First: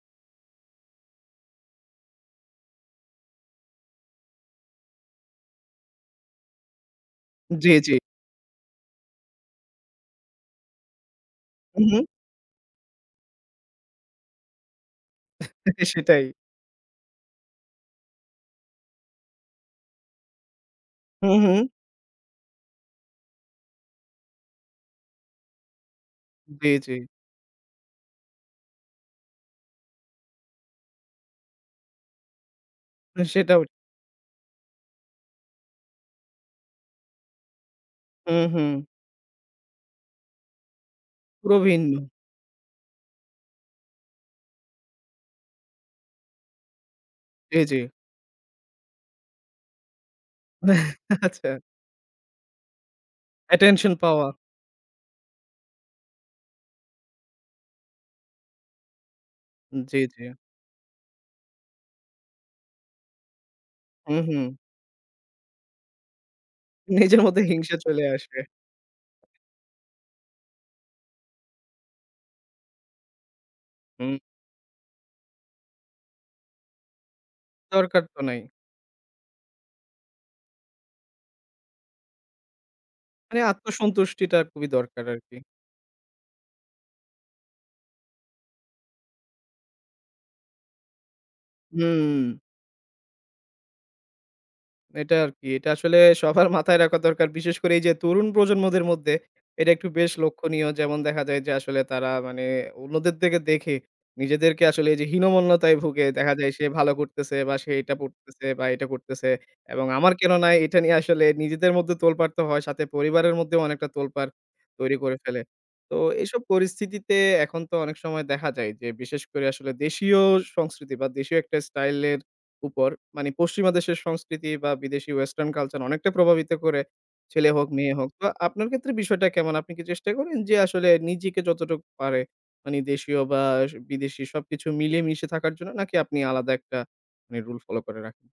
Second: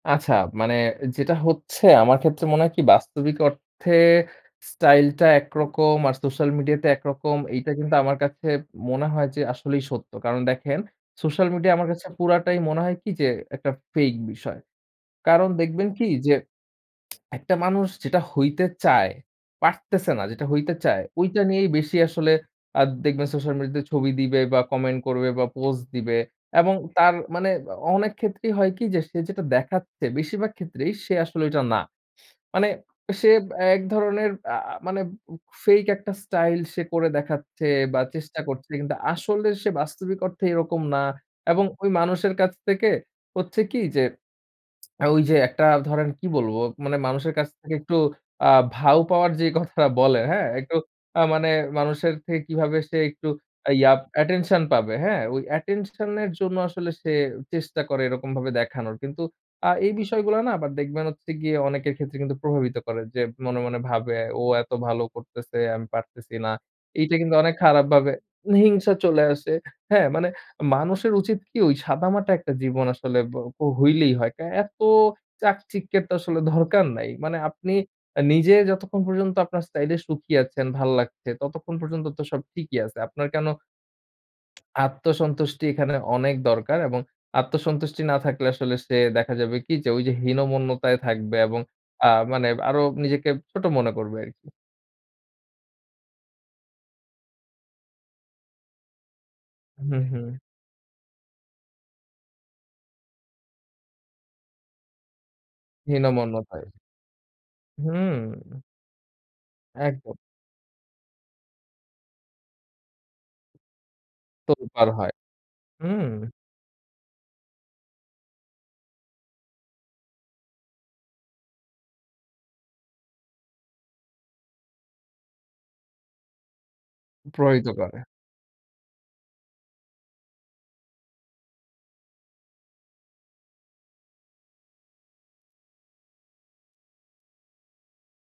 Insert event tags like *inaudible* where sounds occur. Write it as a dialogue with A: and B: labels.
A: আচ্ছা। মানে যেটা হচ্ছে আমার ক্ষেত্রে মনে হয় কি বাস্তবিক অর্থে, স্টাইল টা একরকম, আর সোশ্যাল মিডিয়া তে একরকম, এইটা
B: জ্বী, জ্বী।
A: কিন্তু আমার কাছে মনে হয় যে আসলেই সত্য। কারণ দেখেন সোশ্যাল মিডিয়া আমার
B: হু।
A: কাছে পুরাটাই মনে হয় কি যে একটা ফেক বিষয়। কারণ দেখবেন কি,
B: সেটাই।
A: যে *sucks teeth* একটা মানুষ যেটা হইতে চায়, পারতেছে না, যেটা হইতে চায়,
B: হু,
A: ঐটা নিয়েই
B: হু।
A: বেশি আসলে আ দেখবেন সোশ্যাল মিডিয়াতে ছবি দিবে বা কমেন্ট করবে বা পোস্ট দিবে।
B: জি,
A: এবং
B: জি।
A: তার মানে অনেক ক্ষেত্রেই হয় কি যে, সে যেটা দেখাচ্ছে বেশিরভাগ ক্ষেত্রেই সে আসলে ঐটা না। মানে সে
B: সেটাও
A: এক ধরনের আ মানে ফেক একটা স্টাইল সে করে দেখাচ্ছে, বা
B: হু,
A: চেষ্টা
B: হু।
A: করছে। কিন্তু আসলে সে বাস্তবিক অর্থে এরকম না। এবং ওই
B: প্রবীণ।
A: মানুষের কাছ থেকে হচ্ছে কি যে, *sucks teeth* ওই যে একটা ধরেন কি বলবো, মানে মানুষের কাছ
B: জি,
A: থেকে
B: জি।
A: একটু আ ভাউ পাওয়ার যে কথাটা বলে হ্যাঁ? একটু
B: *chuckles*
A: আ মানে
B: আচ্ছা।
A: মানুষের থেকে কিভাবে সে একটু ইয়া
B: অ্যাটেনশন পাওয়ার।
A: অ্যাটেনশন পাবে। হ্যাঁ? ওই অ্যাটেনশন এর জন্য আসলে সে চেষ্টা করে এরকমভাবে দেখানোর। কিন্তু আ এই
B: জ্বী, জ্বী।
A: বিষয়গুলো না আবার দেখবেন হচ্ছে গিয়ে অনেকের ক্ষেত্রে কিন্তু প্রভাবিত করে, যে মনে, মনে,
B: হু,
A: ভাবে। ও
B: হু।
A: এত ভালো করতেছে, আমি পারতেছি না। এইটা
B: নিজের
A: কিন্তু
B: মধ্যে
A: অনেক
B: হিংসা
A: খারাপ
B: চলে
A: ভাবে
B: আসবে।
A: হিংসা চলে আসে। হ্যাঁ, মানে মানুষের উচিত কি ওই সাদামাটা একটা জীবন আসলে বো পো হইলেই
B: হুম।
A: হয়। কা এত চাকচিক্যের তো আসলে দরকার নাই। মানে আপনি
B: দরকার তো নাই।
A: নিজে যতক্ষণ পর্যন্ত আপনার স্টাইল এ সুখী আছেন, ভাল লাগছে ততক্ষণ পর্যন্ত তো সব ঠিকই আছে। আপনার
B: মানে
A: কেন
B: আত্মসন্তুষ্টিটা
A: *clicks tongue*
B: খুবই দরকার আর কি।
A: আত্মসন্তুষ্টি এখানে অনেক দরকার, এবং আত্মসন্তুষ্টি না থাকলে আসলে সে দেখা যাবে কি যে, ওই যে হীনমন্যতায় থাকবে এবং আ
B: হুম।
A: মানে আরো নিজেকে ছোট মনে করবে আরকি।
B: এটা আরকি। এটা আসলে সবার মাথায় রাখা দরকার। বিশেষ করে এই যে তরুণ প্রজন্মদের মধ্যে, এটা একটু
A: হুম,
B: বেশ
A: হুম।
B: লক্ষনীয়। যেমন দেখা যায় যে, আসলে তারা মানে অন্যদের দিকে দেখে, নিজেদেরকে আসলে এই যে হীনমন্যতায় ভুগে দেখা যায় সে
A: হীনমন্যতায়,
B: ভালো করতেছে, বা সে এটা
A: হুম।
B: করতেছে, বা এটা করতেছে। এবং আমার
A: একদম।
B: কেন নাই? এটা নিয়ে আসলে নিজেদের মধ্যে তোলপাড় তো হয়। সাথে পরিবারের মধ্যেও অনেকটা তোলপাড়
A: তোলপার
B: তৈরি
A: হয়।
B: করে ফেলে। তো
A: হুম।
B: এইসব পরিস্থিতিতে এখন তো অনেক সময় দেখা যায়, যে বিশেষ করে আসলে দেশীয় সংস্কৃতি বা দেশীয় একটা স্টাইল এর উপর, মানে পশ্চিমা দেশের সংস্কৃতি বা বিদেশী ওয়েসটার্ন কালচার অনেকটা প্রভাবিত করে, ছেলে হোক
A: প্রভাবিত
B: মেয়ে
A: করে।
B: হোক। তো আপনার ক্ষেত্রে বিষয়টা কেমন? আপনি কি চেষ্টা করেন, যে আসলে নিজেকে যতটুকু পারে, মানে দেশীয় বা বিদেশি সবকিছু মিলিয়ে মিশে থাকার জন্য নাকি? আপনি আলাদা একটা মানে রুল ফলো করে রাখেন?